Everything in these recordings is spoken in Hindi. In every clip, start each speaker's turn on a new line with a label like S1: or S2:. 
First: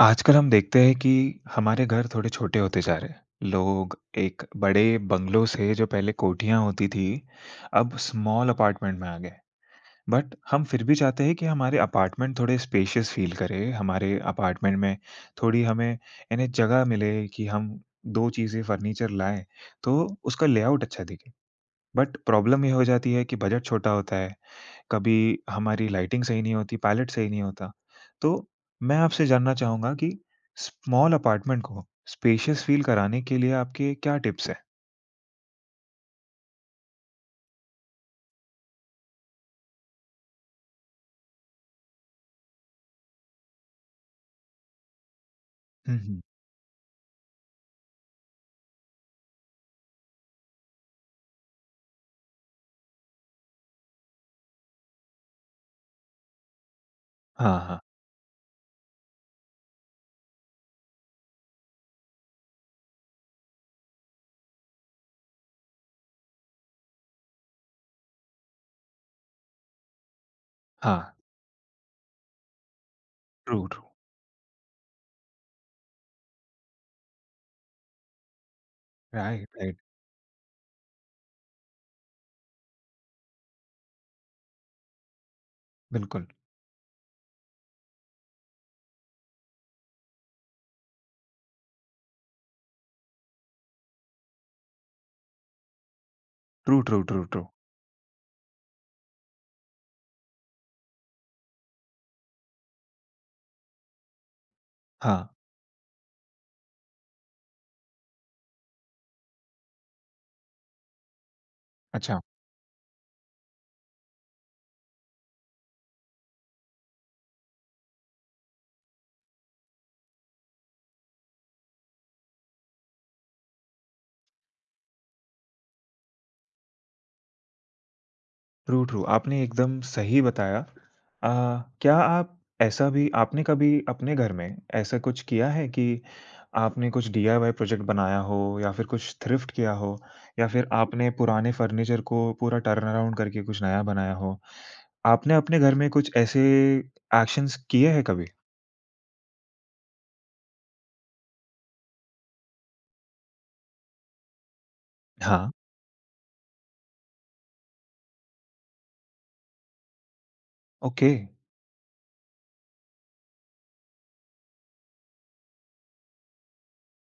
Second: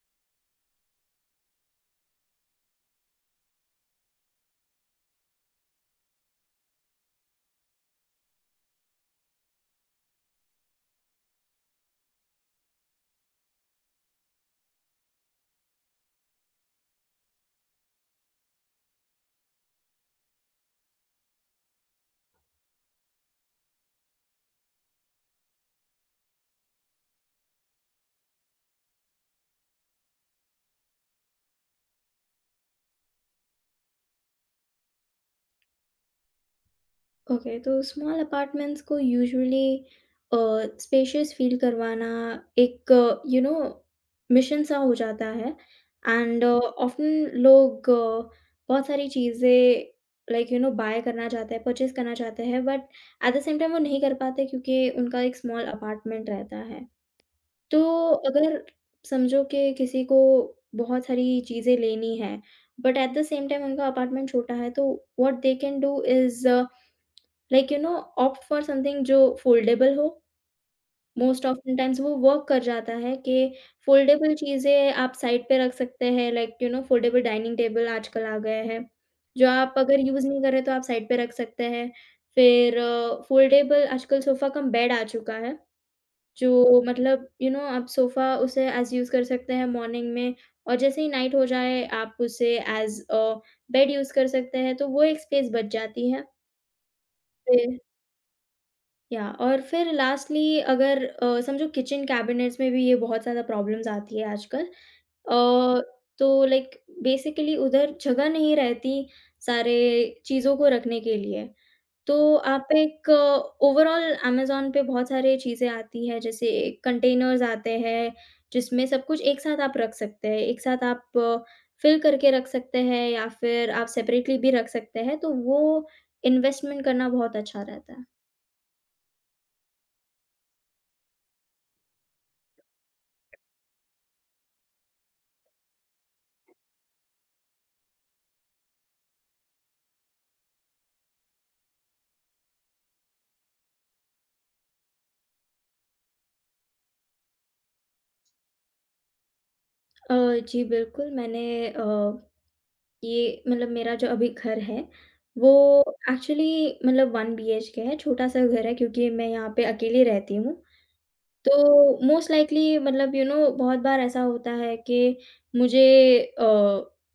S1: आजकल हम देखते हैं कि हमारे घर थोड़े छोटे होते जा रहे हैं। लोग एक बड़े बंगलों से जो पहले कोठियाँ होती थी, अब स्मॉल अपार्टमेंट में आ गए। बट हम फिर भी चाहते हैं कि हमारे अपार्टमेंट थोड़े स्पेशियस फील करे, हमारे अपार्टमेंट में थोड़ी हमें यानी जगह मिले कि हम 2 चीज़ें फर्नीचर लाएँ, तो उसका लेआउट अच्छा दिखे। बट प्रॉब्लम ये हो जाती है कि बजट छोटा होता है, कभी हमारी लाइटिंग सही नहीं होती, पैलेट सही नहीं होता। तो मैं आपसे जानना चाहूँगा कि स्मॉल अपार्टमेंट को स्पेशियस फील कराने के लिए आपके क्या टिप्स हैं?
S2: ओके, तो स्मॉल अपार्टमेंट्स को यूजुअली स्पेशियस फील करवाना एक यू नो मिशन सा हो जाता है।
S1: हुँ, हुँ।
S2: एंड ऑफ्टन लोग बहुत सारी चीज़ें लाइक यू नो बाय करना चाहते हैं, परचेज करना चाहते हैं। But at the same time वो नहीं कर पाते क्योंकि उनका एक स्मॉल अपार्टमेंट रहता है।
S1: हाँ, हाँ।
S2: तो अगर समझो कि किसी को बहुत सारी चीज़ें लेनी है but at the same time उनका अपार्टमेंट छोटा है, तो what they can do is like you know opt for something जो फोल्डेबल हो।
S1: हाँ,
S2: मोस्ट ऑफ़्न टाइम्स वो वर्क कर जाता है कि
S1: ट्रू, ट्रू।
S2: फोल्डेबल चीज़ें आप साइड पे रख सकते हैं। Like you know foldable dining table आजकल आ गए हैं, जो
S1: राइट,
S2: आप
S1: राइट।
S2: अगर यूज़ नहीं कर रहे तो आप साइड पे रख सकते हैं। फिर फोल्डेबल आजकल सोफ़ा कम बेड आ चुका है,
S1: बिल्कुल।
S2: जो मतलब यू नो आप सोफ़ा उसे एज़ यूज़ कर सकते हैं मॉर्निंग में, और जैसे ही नाइट हो जाए आप उसे एज़ अ बेड यूज़ कर सकते हैं, तो वो एक स्पेस बच जाती
S1: ट्रू, ट्रू, ट्रू, ट्रू।
S2: है। या और फिर लास्टली अगर समझो, किचन कैबिनेट्स में भी ये बहुत ज़्यादा प्रॉब्लम्स आती है आजकल।
S1: हाँ,
S2: अ, तो लाइक बेसिकली उधर जगह नहीं रहती सारे चीज़ों को रखने के लिए।
S1: अच्छा।
S2: तो आप एक ओवरऑल अमेज़न पे बहुत सारी चीज़ें आती हैं, जैसे कंटेनर्स आते हैं, जिसमें सब कुछ एक साथ आप रख सकते हैं। एक साथ आप फ़िल करके रख सकते हैं या फिर आप सेपरेटली भी रख सकते हैं, तो वो इन्वेस्टमेंट करना बहुत अच्छा रहता है।
S1: True, true. आपने एकदम सही बताया। अ, क्या आप ऐसा भी आपने कभी अपने घर में ऐसा कुछ किया है कि आपने कुछ डीआईवाई प्रोजेक्ट बनाया हो या फिर कुछ थ्रिफ्ट किया हो या फिर आपने पुराने फर्नीचर को पूरा टर्न अराउंड करके कुछ नया बनाया हो? आपने अपने घर में कुछ ऐसे एक्शन्स किए हैं कभी?
S2: अ, जी बिल्कुल, मैंने अ, ये मतलब मेरा जो अभी घर है, वो
S1: हाँ,
S2: एक्चुअली मतलब 1 बीएचके है। छोटा-सा घर है क्योंकि मैं यहाँ पे अकेली रहती हूँ।
S1: ओके।
S2: तो मोस्ट लाइकली मतलब यू नो बहुत बार ऐसा होता है कि मुझे अ,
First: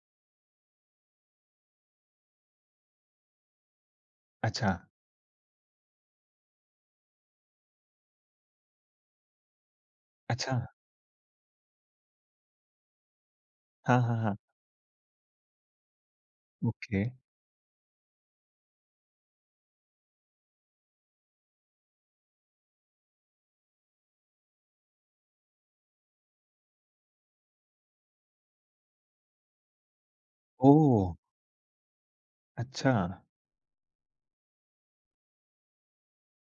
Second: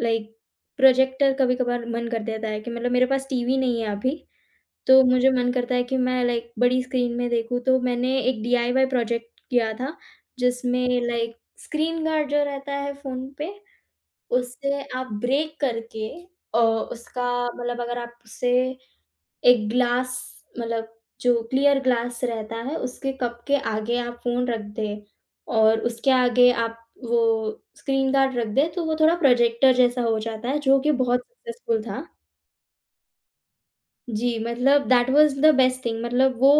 S2: लाइक प्रोजेक्टर कभी-कभार मन कर देता है कि, मतलब, मेरे पास टीवी नहीं है अभी,
S1: अच्छा,
S2: तो मुझे मन करता है कि मैं लाइक बड़ी स्क्रीन में देखूँ। तो मैंने एक डीआईवाई प्रोजेक्ट किया था,
S1: अच्छा।
S2: जिसमें लाइक स्क्रीन गार्ड जो रहता है फ़ोन पे,
S1: हाँ, हाँ, हाँ।
S2: उससे आप ब्रेक करके
S1: ओके।
S2: उसका, मतलब अगर आप उसे एक ग्लास, मतलब जो क्लियर ग्लास रहता है, उसके कप के आगे आप फ़ोन रख दें और उसके आगे आप वो स्क्रीन गार्ड रख दें, तो वो थोड़ा प्रोजेक्टर जैसा हो जाता है जो कि
S1: ओह!
S2: बहुत सक्सेसफुल था।
S1: अच्छा,
S2: जी, मतलब that was the best thing. मतलब वो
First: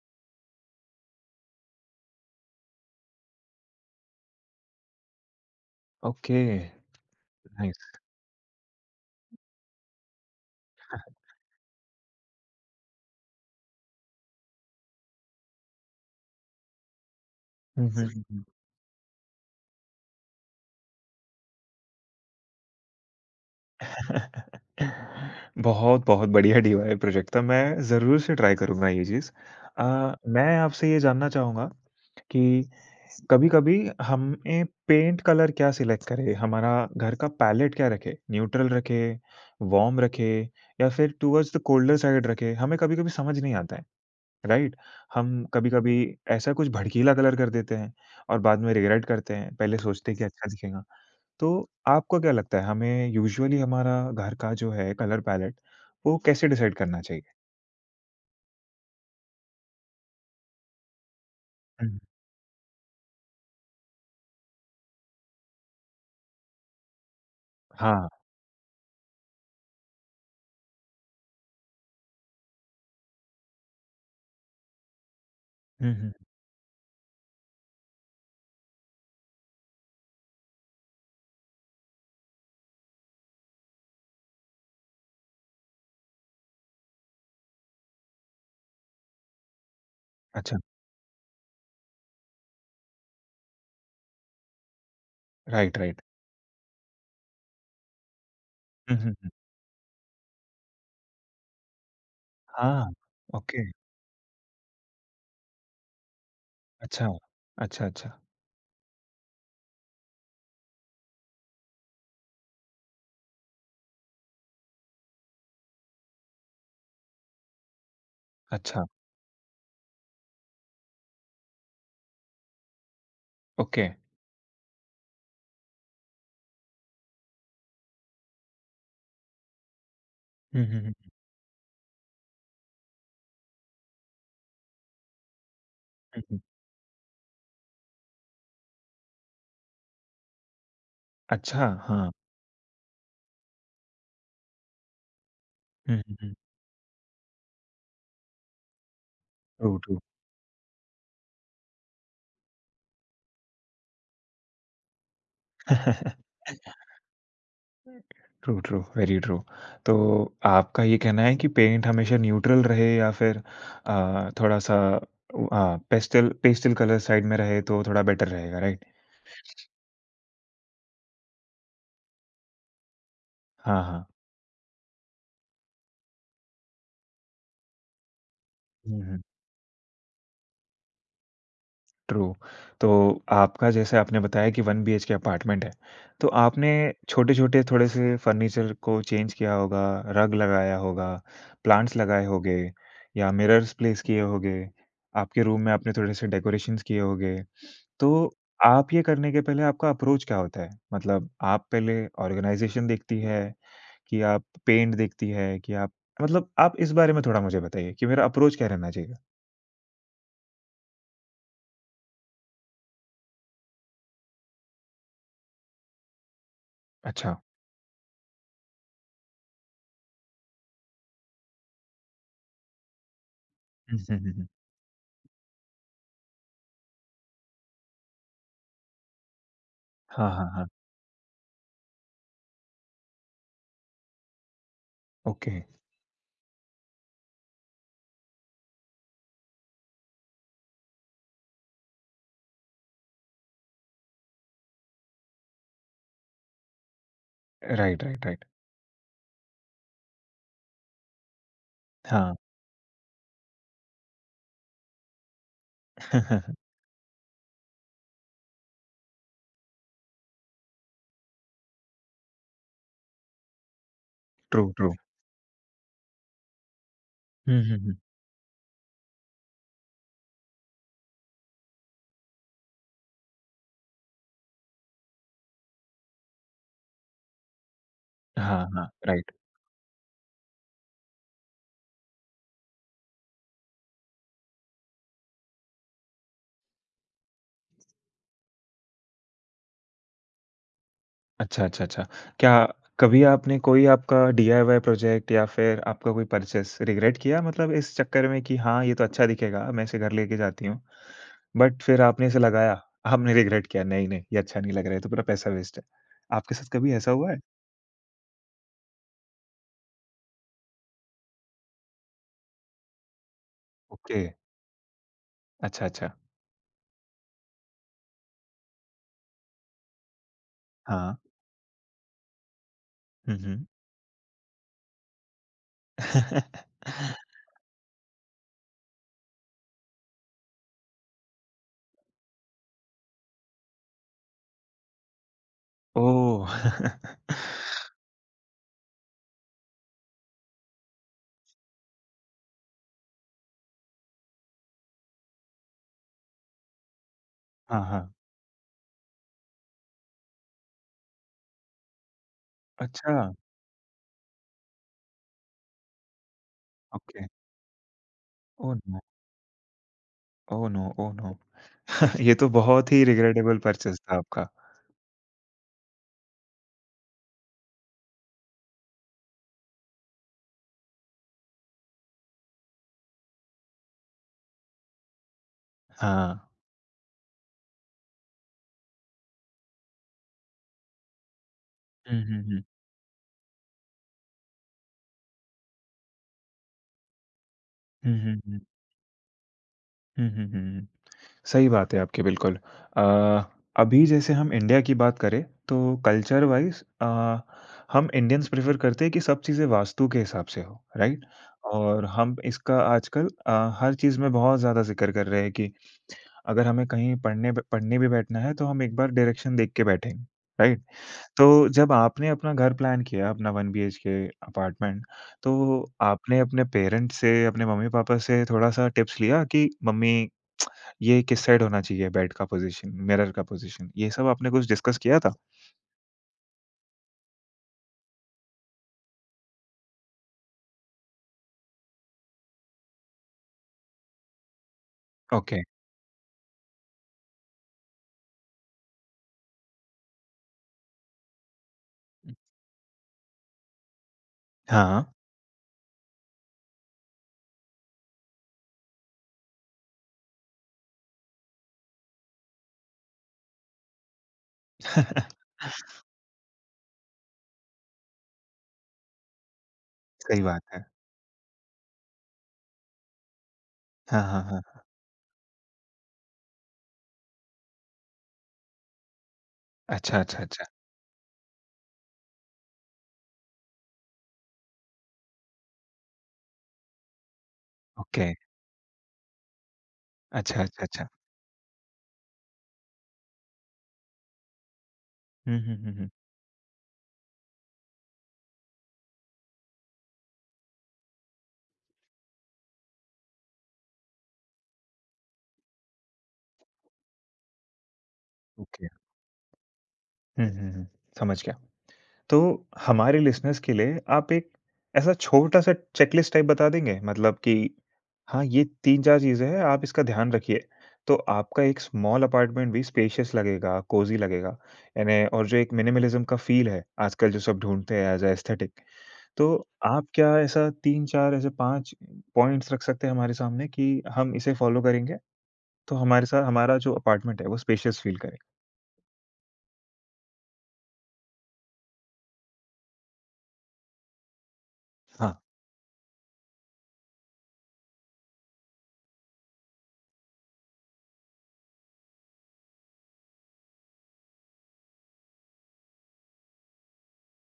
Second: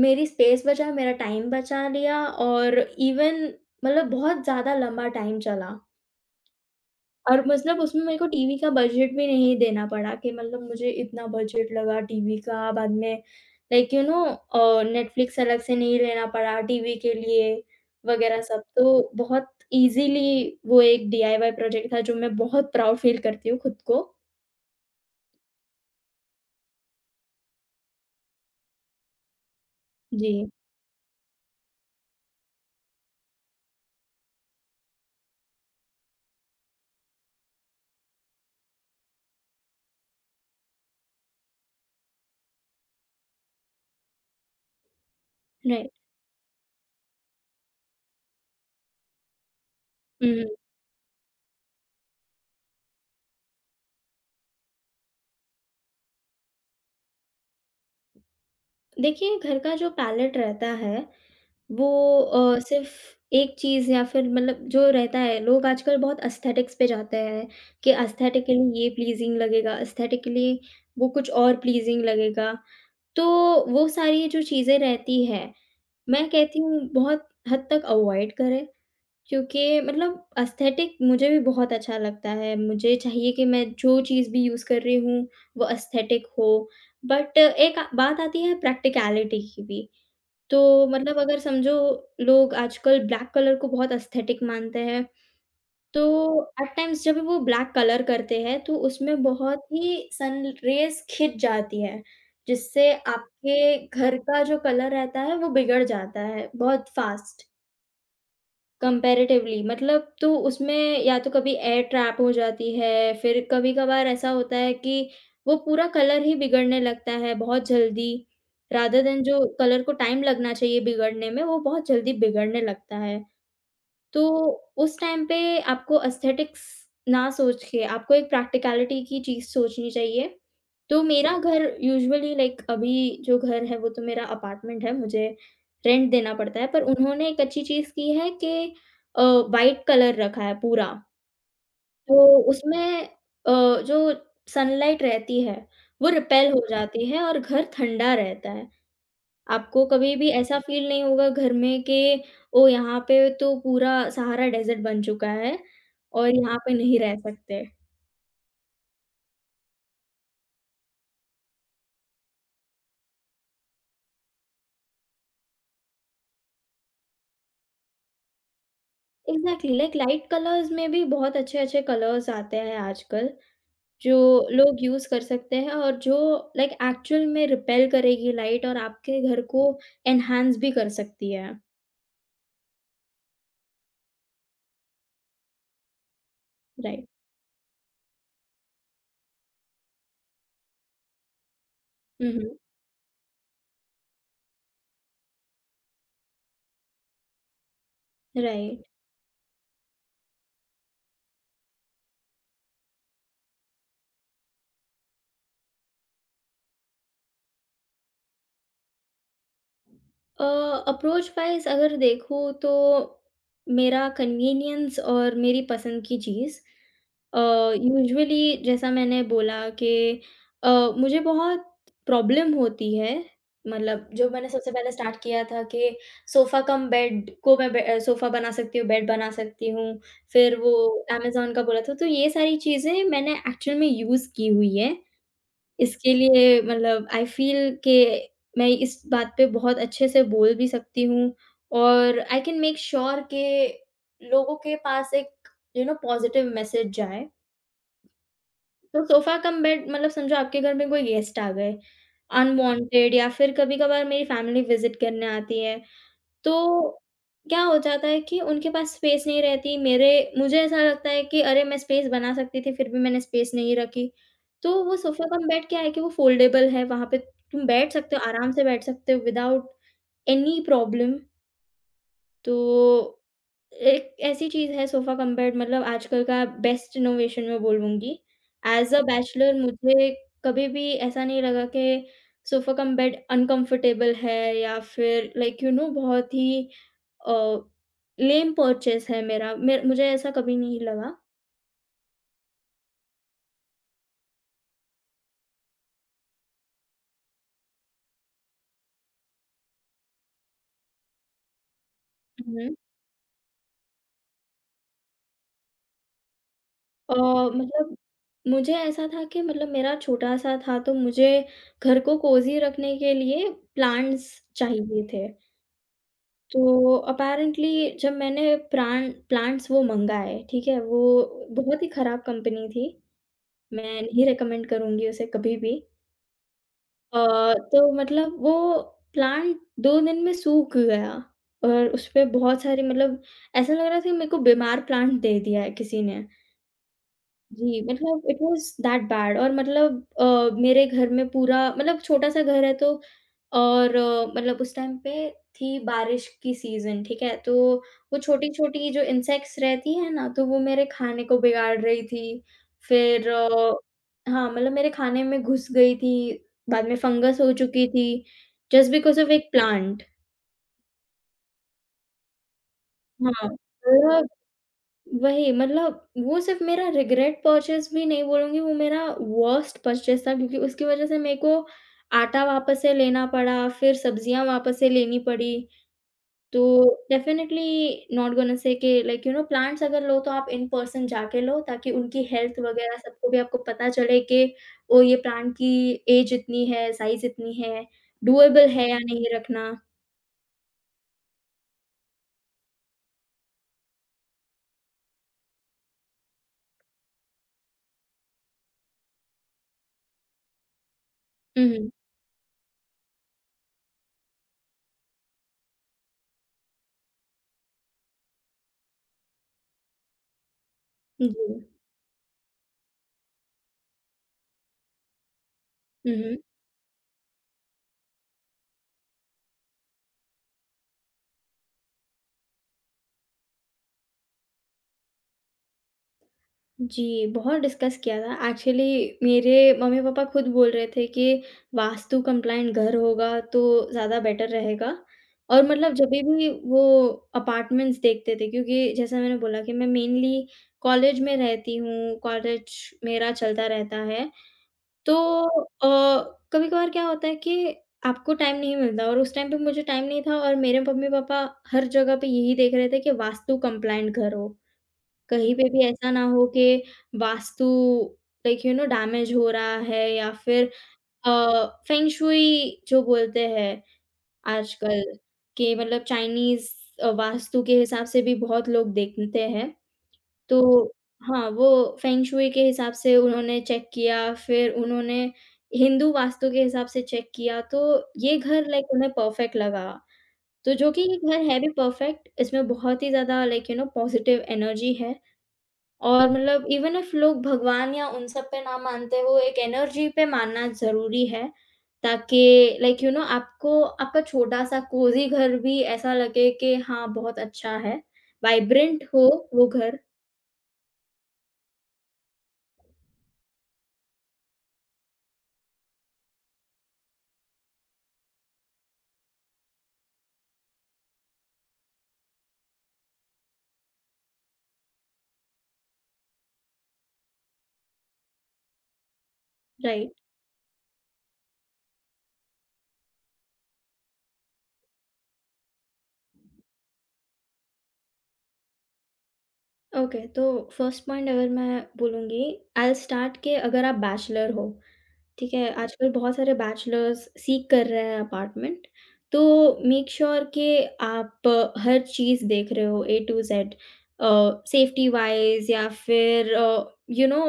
S2: मेरी स्पेस बचा, मेरा टाइम बचा लिया, और इवन, मतलब, बहुत ज़्यादा लंबा टाइम चला।
S1: ओके।
S2: और मतलब
S1: नाइस।
S2: उसमें मेरे को टीवी का बजट भी नहीं देना पड़ा कि, मतलब, मुझे इतना बजट लगा टीवी का बाद में। लाइक यू नो नेटफ्लिक्स अलग से नहीं लेना पड़ा टीवी के लिए
S1: हुँ, हुँ, हुँ,
S2: वगैरह
S1: हुँ।
S2: सब। तो बहुत ईज़िली वो एक डीआईवाई प्रोजेक्ट था जो मैं बहुत प्राउड फ़ील करती हूँ खुद को।
S1: बहुत, बहुत बढ़िया डीआईवाय प्रोजेक्ट था। मैं ज़रूर से ट्राई करूँगा ये चीज़। अ, मैं
S2: जी,
S1: आपसे ये जानना चाहूँगा कि कभी-कभी हमें पेंट कलर क्या सिलेक्ट करें? हमारा घर का पैलेट क्या रखें? न्यूट्रल रखें, वार्म रखें या फिर टुवर्ड्स द कोल्डर साइड रखें? हमें कभी-कभी समझ नहीं आता है, राइट? हम
S2: राइट।
S1: कभी-कभी ऐसा कुछ भड़कीला कलर कर देते हैं और बाद में रिग्रेट करते हैं। पहले सोचते हैं कि
S2: हुँ,
S1: अच्छा
S2: हुँ।
S1: दिखेगा। तो आपको क्या लगता है हमें यूजुअली हमारा घर का जो है कलर पैलेट वो कैसे डिसाइड करना चाहिए?
S2: देखिए घर का जो पैलेट रहता है वो
S1: हुँ।
S2: सिर्फ़ एक चीज़, या फिर मतलब जो रहता है, लोग आजकल बहुत एस्थेटिक्स पे जाते हैं, कि
S1: हाँ।
S2: एस्थेटिक के लिए ये प्लीज़िंग लगेगा, एस्थेटिक के लिए वो कुछ और प्लीज़िंग लगेगा। तो वो सारी जो चीज़ें रहती हैं,
S1: हुँ, हुँ।
S2: मैं कहती हूँ बहुत हद तक अवॉइड करें, क्योंकि मतलब एस्थेटिक मुझे भी बहुत अच्छा लगता है। मुझे चाहिए कि मैं जो चीज़ भी यूज़ कर रही हूँ, वो एस्थेटिक हो। बट एक बात आती है प्रैक्टिकैलिटी की भी।
S1: अच्छा,
S2: तो मतलब अगर समझो, लोग आजकल ब्लैक कलर को बहुत एस्थेटिक मानते हैं,
S1: राइट, राइट।
S2: तो एट टाइम्स जब वो ब्लैक कलर करते हैं तो
S1: हुँ, हुँ,
S2: उसमें
S1: हुँ।
S2: बहुत ही सन रेज़ खिंच जाती है,
S1: हाँ,
S2: जिससे
S1: ओके,
S2: आपके घर का जो कलर रहता है वो बिगड़ जाता है बहुत
S1: अच्छा।
S2: फ़ास्ट।
S1: अच्छा, अच्छा,
S2: कंपैरेटिवली, मतलब, तो उसमें या तो कभी एयर ट्रैप हो जाती है, फिर कभी-कभार ऐसा होता है कि वो पूरा कलर ही बिगड़ने लगता है बहुत जल्दी,
S1: अच्छा,
S2: रादर देन जो कलर को टाइम लगना चाहिए बिगड़ने में, वो बहुत जल्दी बिगड़ने लगता है।
S1: ओके।
S2: तो उस टाइम पे आपको एस्थेटिक्स ना सोच के आपको एक प्रैक्टिकैलिटी की चीज़ सोचनी चाहिए।
S1: हुँ, हुँ,
S2: तो
S1: हुँ,
S2: मेरा घर यूजुअली, लाइक अभी जो घर है वो तो मेरा अपार्टमेंट है, मुझे रेंट
S1: हुँ,
S2: देना
S1: हुँ।
S2: पड़ता है, पर उन्होंने एक अच्छी चीज़ की है कि व्हाइट कलर रखा है पूरा।
S1: अच्छा, हाँ।
S2: तो उसमें जो सनलाइट रहती है,
S1: हुँ,
S2: वो
S1: हुँ, हुँ।
S2: रिपेल हो जाती है और घर ठंडा रहता है।
S1: ट्रू,
S2: आपको
S1: ट्रू।
S2: कभी भी ऐसा फ़ील नहीं होगा घर में कि ओह! यहाँ पे तो पूरा सहारा डेज़र्ट बन चुका है और यहाँ पे नहीं रह सकते।
S1: True, true, very true. तो आपका ये कहना है कि पेंट हमेशा न्यूट्रल रहे या फिर थोड़ा-सा पेस्टल पेस्टल कलर साइड में रहे तो थोड़ा बेटर रहेगा, right?
S2: Exactly, like light colours में भी बहुत अच्छे-अच्छे कलर्स आते हैं आजकल,
S1: हाँ, हाँ।
S2: जो लोग यूज़ कर सकते हैं और जो लाइक एक्चुअल में रिपेल करेगी लाइट और
S1: हुँ,
S2: आपके
S1: हुँ।
S2: घर को एनहांस भी कर सकती है।
S1: ट्रू। तो आपका जैसे आपने बताया कि 1 बीएचके अपार्टमेंट है, तो आपने
S2: राइट।
S1: छोटे-छोटे थोड़े-से फर्नीचर को चेंज किया होगा, रग लगाया होगा, प्लांट्स लगाए
S2: हुँ, हुँ।
S1: होंगे या मिरर्स प्लेस किए होंगे, आपके रूम में आपने थोड़े-से डेकोरेशंस किए होंगे। तो
S2: राइट।
S1: आप ये करने के पहले आपका अप्रोच क्या होता है? मतलब आप पहले ऑर्गनाइज़ेशन देखती है कि आप पेंट देखती है कि आप मतलब आप इस बारे में थोड़ा मुझे बताइए कि मेरा अप्रोच क्या रहना चाहिए?
S2: अ, अप्रोच वाइज़ अगर देखूँ तो मेरा कन्वीनियंस और मेरी पसंद की चीज़।
S1: अच्छा।
S2: अ, यूजुअली जैसा मैंने बोला कि अ, मुझे बहुत प्रॉब्लम होती है, मतलब जो मैंने सबसे पहले स्टार्ट किया था कि सोफ़ा कम बेड को मैं सोफ़ा बना सकती हूँ, बेड बना सकती हूँ।
S1: हाँ, हाँ,
S2: फिर
S1: हाँ।
S2: वो अमेज़न का बोला था, तो ये सारी चीज़ें मैंने एक्चुअल में यूज़ की हुई है
S1: ओके।
S2: इसके लिए। मतलब आई फ़ील के मैं इस बात पे बहुत अच्छे से बोल भी सकती हूँ और आई कैन मेक श्योर के लोगों के पास एक यू नो पॉज़िटिव मैसेज जाए।
S1: Right, right, right.
S2: तो सोफ़ा कम बेड, मतलब समझो आपके घर में कोई गेस्ट आ गए,
S1: हाँ।
S2: अनवांटेड, या फिर कभी-कभार मेरी फैमिली विज़िट करने आती है। तो क्या हो जाता है कि उनके पास स्पेस नहीं रहती। मेरे, मुझे ऐसा लगता है कि अरे, मैं स्पेस बना सकती थी फिर भी मैंने स्पेस नहीं रखी।
S1: ट्रू,
S2: तो
S1: ट्रू।
S2: वो सोफ़ा कम बेड क्या है कि वो फ़ोल्डेबल है, वहाँ पे
S1: हुँ,
S2: तुम
S1: हुँ,
S2: बैठ
S1: हुँ।
S2: सकते हो, आराम से बैठ सकते हो विदाउट एनी प्रॉब्लम। तो, एक ऐसी चीज़ है सोफ़ा कम बेड, मतलब आजकल का बेस्ट इनोवेशन मैं बोलूँगी।
S1: हाँ, हाँ,
S2: ऐज़ अ
S1: राइट।
S2: बैचलर मुझे कभी भी ऐसा नहीं लगा कि सोफ़ा कम बेड अनकम्फ़र्टेबल है, या फिर लाइक यू नो बहुत ही अ, लेम परचेज़ है मेरा। मेर मुझे ऐसा कभी नहीं लगा।
S1: अच्छा, अच्छा, अच्छा। क्या कभी आपने कोई आपका डीआईवाई प्रोजेक्ट या फिर आपका कोई परचेज़ रिग्रेट किया मतलब इस चक्कर में कि हाँ, ये तो अच्छा दिखेगा, मैं इसे घर लेके जाती हूँ, बट फिर आपने इसे
S2: हुँ,
S1: लगाया,
S2: हुँ।
S1: आपने रिग्रेट किया, नहीं, नहीं, ये अच्छा नहीं लग रहा है, ये तो पूरा पैसा वेस्ट है। आपके साथ कभी ऐसा हुआ है?
S2: मतलब मुझे ऐसा था कि, मतलब, मेरा छोटा-सा था तो मुझे घर को कोज़ी रखने के लिए
S1: ओके।
S2: प्लांट्स चाहिए थे।
S1: अच्छा, अच्छा।
S2: तो अपैरेंटली जब मैंने प्राण प्लांट्स वो मँगाए, ठीक है?
S1: हाँ।
S2: वो बहुत ही खराब कंपनी थी,
S1: हुँ, हुँ।
S2: मैं नहीं रिकमेंड करूँगी उसे कभी भी। अ, तो मतलब वो प्लांट 2 दिन में सूख गया, और उसपे बहुत सारी, मतलब, ऐसा लग रहा था कि मेरे को बीमार प्लांट दे दिया है किसी ने।
S1: ओह!
S2: जी, मतलब इट वाज़ दैट बैड, और मतलब मेरे घर में पूरा, मतलब छोटा-सा घर है तो, और मतलब उस टाइम पे थी बारिश की सीज़न, ठीक है? तो
S1: हाँ, हाँ।
S2: वो छोटी-छोटी जो इंसेक्ट्स रहती हैं ना, तो वो मेरे खाने को बिगाड़ रही थी।
S1: अच्छा,
S2: फिर हाँ, मतलब मेरे खाने में घुस गई थी, बाद में
S1: ओके।
S2: फंगस हो चुकी थी,
S1: oh
S2: just
S1: no!
S2: Because of एक plant.
S1: Oh no! Oh no! ये तो बहुत ही रिग्रेटेबल परचेज़ था
S2: हाँ,
S1: आपका।
S2: वही, मतलब वो सिर्फ़ मेरा रिग्रेट परचेज़ भी नहीं बोलूँगी, वो मेरा वर्स्ट परचेज़ था क्योंकि उसकी वज़ह से मेरे को आटा वापस से लेना पड़ा, फिर सब्ज़ियाँ वापस से लेनी पड़ी।
S1: हाँ।
S2: तो डेफ़िनेटली नॉट गोना से कि लाइक यू नो प्लांट्स अगर लो तो आप इन पर्सन जाके लो, ताकि
S1: हुँ,
S2: उनकी
S1: हुँ,
S2: हेल्थ
S1: हुँ।
S2: वग़ैरह सबको भी आपको पता चले कि ओ, ये प्लांट की एज इतनी है, साइज़ इतनी है,
S1: हुँ, हुँ, हुँ।
S2: डूएबल है या नहीं रखना।
S1: हुँ, हुँ, हुँ, हुँ। सही बात है आपकी बिल्कुल। अ, अभी जैसे हम इंडिया की बात करें तो कल्चर वाइज़ हम इंडियंस प्रेफ़र करते हैं कि सब चीज़ें वास्तु के हिसाब से हो, राइट?
S2: हुँ, हुँ।
S1: और हम इसका आजकल हर चीज़ में बहुत ज़्यादा ज़िक्र कर रहे हैं कि अगर हमें कहीं पढ़ने भी बैठना है तो हम एक बार डायरेक्शन देख के बैठेंगे, राइट?
S2: जी।
S1: तो जब आपने अपना घर प्लान किया, अपना 1 बीएचके अपार्टमेंट, तो
S2: हुँ, हुँ।
S1: आपने अपने पेरेंट्स से, अपने मम्मी-पापा से थोड़ा-सा टिप्स लिया कि मम्मी ये किस साइड होना चाहिए बेड का पोज़ीशन, मिरर का पोज़ीशन, ये सब आपने कुछ डिस्कस किया था?
S2: जी, बहुत डिस्कस किया था। एक्चुअली मेरे मम्मी-पापा खुद बोल रहे थे कि वास्तु कंप्लायंट घर होगा तो ज़्यादा बेटर रहेगा,
S1: ओके।
S2: और मतलब जभी भी वो अपार्टमेंट्स देखते थे, क्योंकि जैसा मैंने बोला कि मैं मेनली कॉलेज में रहती हूँ, कॉलेज मेरा चलता रहता है।
S1: हाँ।
S2: तो कभी-कभार क्या होता है कि आपको टाइम नहीं मिलता, और उस टाइम पे मुझे टाइम नहीं था, और मेरे मम्मी-पापा हर जगह पे यही देख रहे थे कि वास्तु कंप्लायंट घर हो। कहीं पे भी ऐसा ना हो कि vastu like you know damage हो रहा है, या
S1: सही बात
S2: फिर
S1: है।
S2: अ, फेंग शुई जो बोलते हैं
S1: हाँ, हाँ, हाँ।
S2: आजकल, कि मतलब चाइनीज़ वास्तु के हिसाब से भी बहुत लोग देखते हैं।
S1: अच्छा, अच्छा,
S2: तो
S1: अच्छा।
S2: हाँ, वो फेंग शुई के हिसाब से उन्होंने चेक किया, फिर उन्होंने हिंदू वास्तु के हिसाब से चेक किया, तो
S1: ओके।
S2: ये घर लाइक उन्हें परफेक्ट लगा।
S1: अच्छा,
S2: तो
S1: अच्छा,
S2: जो कि
S1: अच्छा।
S2: ये घर है भी परफेक्ट, इसमें बहुत ही ज़्यादा like you know positive energy है।
S1: हुँ, हुँ, हुँ, हुँ।
S2: और मतलब इवन इफ लोग भगवान या उन सब पे ना मानते हो, एक एनर्जी पे मानना ज़रूरी है, ताकि लाइक यू नो आपको आपका छोटा-सा कोज़ी घर भी ऐसा लगे कि हाँ, बहुत अच्छा है,
S1: ओके।
S2: वाइब्रेंट हो वो घर,
S1: हुँ, हुँ, हुँ। समझ गया। तो हमारे लिसनर्स के लिए आप एक ऐसा छोटा-सा चेकलिस्ट टाइप बता देंगे? मतलब कि हाँ, ये 3-4 चीज़ें हैं, आप इसका ध्यान रखिए। तो आपका एक स्मॉल अपार्टमेंट भी स्पेशियस लगेगा, कोज़ी लगेगा यानी और जो एक मिनिमलिज़्म का फ़ील है, आजकल जो सब ढूँढते हैं एज़ अ एस्थेटिक। तो आप
S2: राइट।
S1: क्या ऐसा 3-4 ऐसे 5 पॉइंट्स रख सकते हैं हमारे सामने कि हम इसे फ़ॉलो करेंगे, तो हमारे साथ हमारा जो अपार्टमेंट है, वो स्पेशियस फ़ील करे?
S2: ओके, तो फर्स्ट पॉइंट अगर मैं बोलूँगी, आई विल स्टार्ट कि अगर आप बैचलर हो,
S1: हाँ।
S2: ठीक है, आजकल बहुत सारे बैचलर्स सीक कर रहे हैं अपार्टमेंट, तो मेक श्योर कि आप हर चीज़ देख रहे हो A to Z, uh, safety wise, या फिर you know,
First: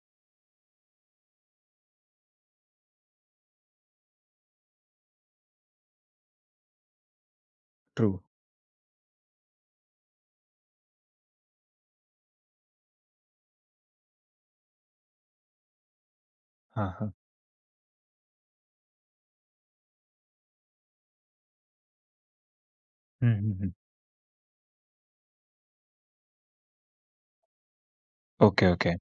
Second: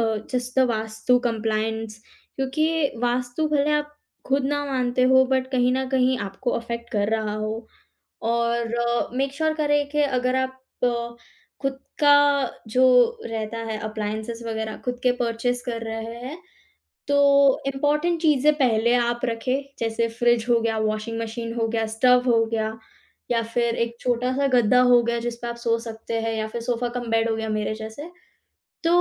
S2: just the vastu compliance, क्योंकि वास्तु भले आप खुद ना मानते हो बट कहीं न कहीं आपको अफ़ेक्ट कर रहा हो,
S1: ट्रू।
S2: और मेक श्योर करें कि अगर आप खुद का जो रहता है, अप्लायंसेस वग़ैरह खुद के परचेज़ कर रहे हैं,
S1: हाँ, हाँ।
S2: तो इम्पोर्टेंट चीज़ें पहले आप रखें, जैसे फ्रिज हो गया, वॉशिंग मशीन हो गया, स्टव हो गया,
S1: हुँ,
S2: या
S1: हुँ, हुँ।
S2: फिर एक छोटा-सा गद्दा हो गया जिस पे आप सो सकते हैं, या फिर सोफ़ा कम बेड हो गया मेरे जैसे।
S1: ओके,
S2: तो
S1: ओके।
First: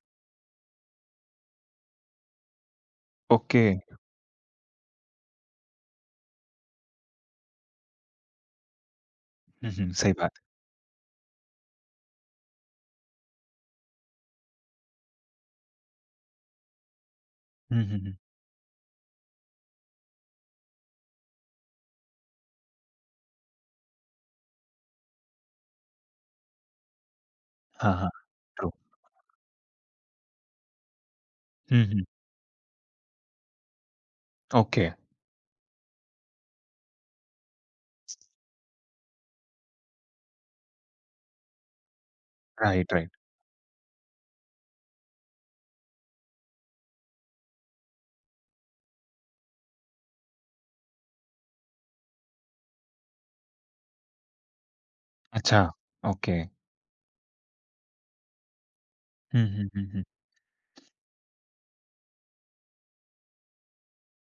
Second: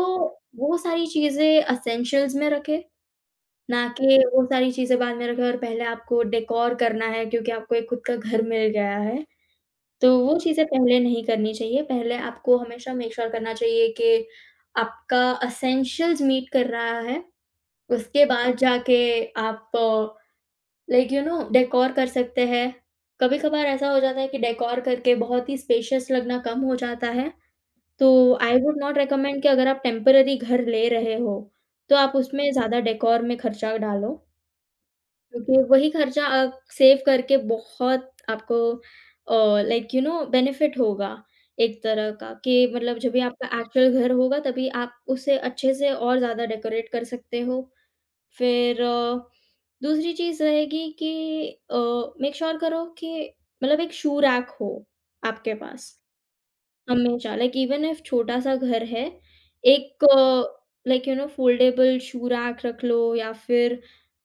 S2: वो सारी चीज़ें एसेंशियल्स में रखें,
S1: ओके।
S2: ना कि वो सारी चीज़ें बाद में रखें और पहले आपको डेकोर करना है क्योंकि आपको एक खुद का घर मिल गया है।
S1: हुँ, हुँ, सही
S2: तो वो
S1: बात है।
S2: चीज़ें पहले नहीं करनी चाहिए, पहले आपको हमेशा मेक श्योर करना चाहिए कि आपका एसेंशियल्स मीट कर रहा है,
S1: हुँ, हुँ, हुँ।
S2: उसके बाद जाके आप लाइक यू नो डेकोर कर सकते हैं। कभी-कभार ऐसा हो जाता है कि डेकोर करके बहुत ही स्पेशियस लगना कम हो जाता है,
S1: हाँ,
S2: तो
S1: हाँ,
S2: I
S1: true.
S2: Would not recommend कि अगर आप टेम्परेरी घर ले रहे हो,
S1: हुँ,
S2: तो
S1: हुँ,
S2: आप उसमें ज़्यादा डेकोर में खर्चा डालो,
S1: ओके,
S2: क्योंकि वही खर्चा आप सेव करके बहुत आपको uh, like you know benefit होगा एक तरह का, कि
S1: राइट,
S2: मतलब
S1: राइट।
S2: जब भी आपका एक्चुअल घर होगा तभी आप उसे अच्छे से और ज़्यादा डेकोरेट कर सकते हो। फिर दूसरी चीज़ रहेगी कि अ, मेक श्योर करो कि मतलब एक शू रैक हो आपके
S1: अच्छा,
S2: पास,
S1: ओके।
S2: हमेशा लाइक इवन इफ छोटा-सा घर है,
S1: हुँ, हुँ, हुँ, हुँ।
S2: एक like you know foldable shoe rack रख लो, या फिर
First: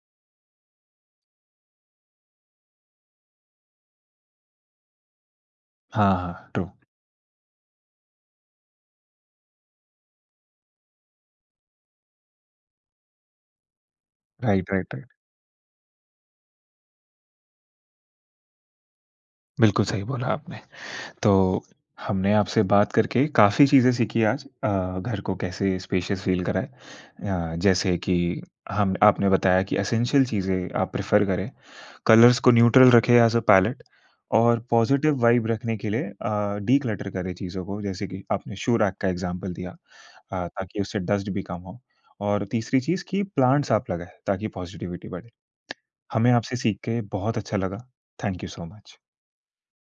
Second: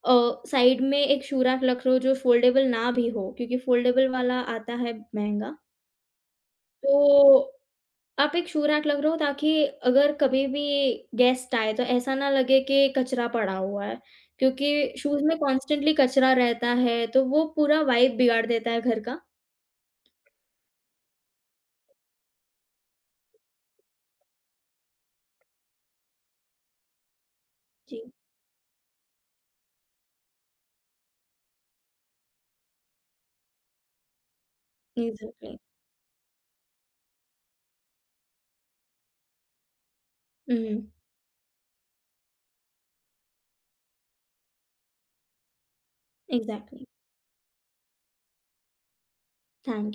S2: अ, साइड में एक शू रैक रख लो जो फोल्डेबल ना भी हो, क्योंकि फोल्डेबल वाला आता है महँगा।
S1: हाँ, हाँ, ट्रू।
S2: तो आप एक शूर रैक लग रहा हो, ताकि अगर कभी भी गेस्ट आए तो ऐसा ना लगे कि कचरा पड़ा हुआ है,
S1: राइट,
S2: क्योंकि
S1: राइट, राइट।
S2: शूज़ में कॉन्स्टेंटली कचरा रहता है, तो वो पूरा वाइब बिगाड़ देता है घर का।
S1: बिल्कुल सही बोला आपने। तो हमने आपसे बात करके काफ़ी चीज़ें सीखी आज घर को कैसे स्पेशियस फ़ील कराएँ। जैसे
S2: जी,
S1: कि हम आपने बताया कि एसेंशियल चीज़ें आप प्रेफ़र करें, कलर्स को न्यूट्रल रखें एज़ अ पैलेट और पॉज़िटिव वाइब
S2: एग्ज़ैक्टली।
S1: रखने के लिए डिक्लटर करें चीज़ों को, जैसे कि आपने शू रैक का एग्ज़ाम्पल दिया
S2: हुँ,
S1: ताकि उससे डस्ट भी कम हो। और तीसरी चीज़ कि प्लांट्स आप लगाएँ ताकि पॉज़िटिविटी बढ़े। हमें आपसे सीख
S2: एग्ज़ैक्टली।
S1: के बहुत अच्छा लगा। Thank you so much.
S2: Thank you.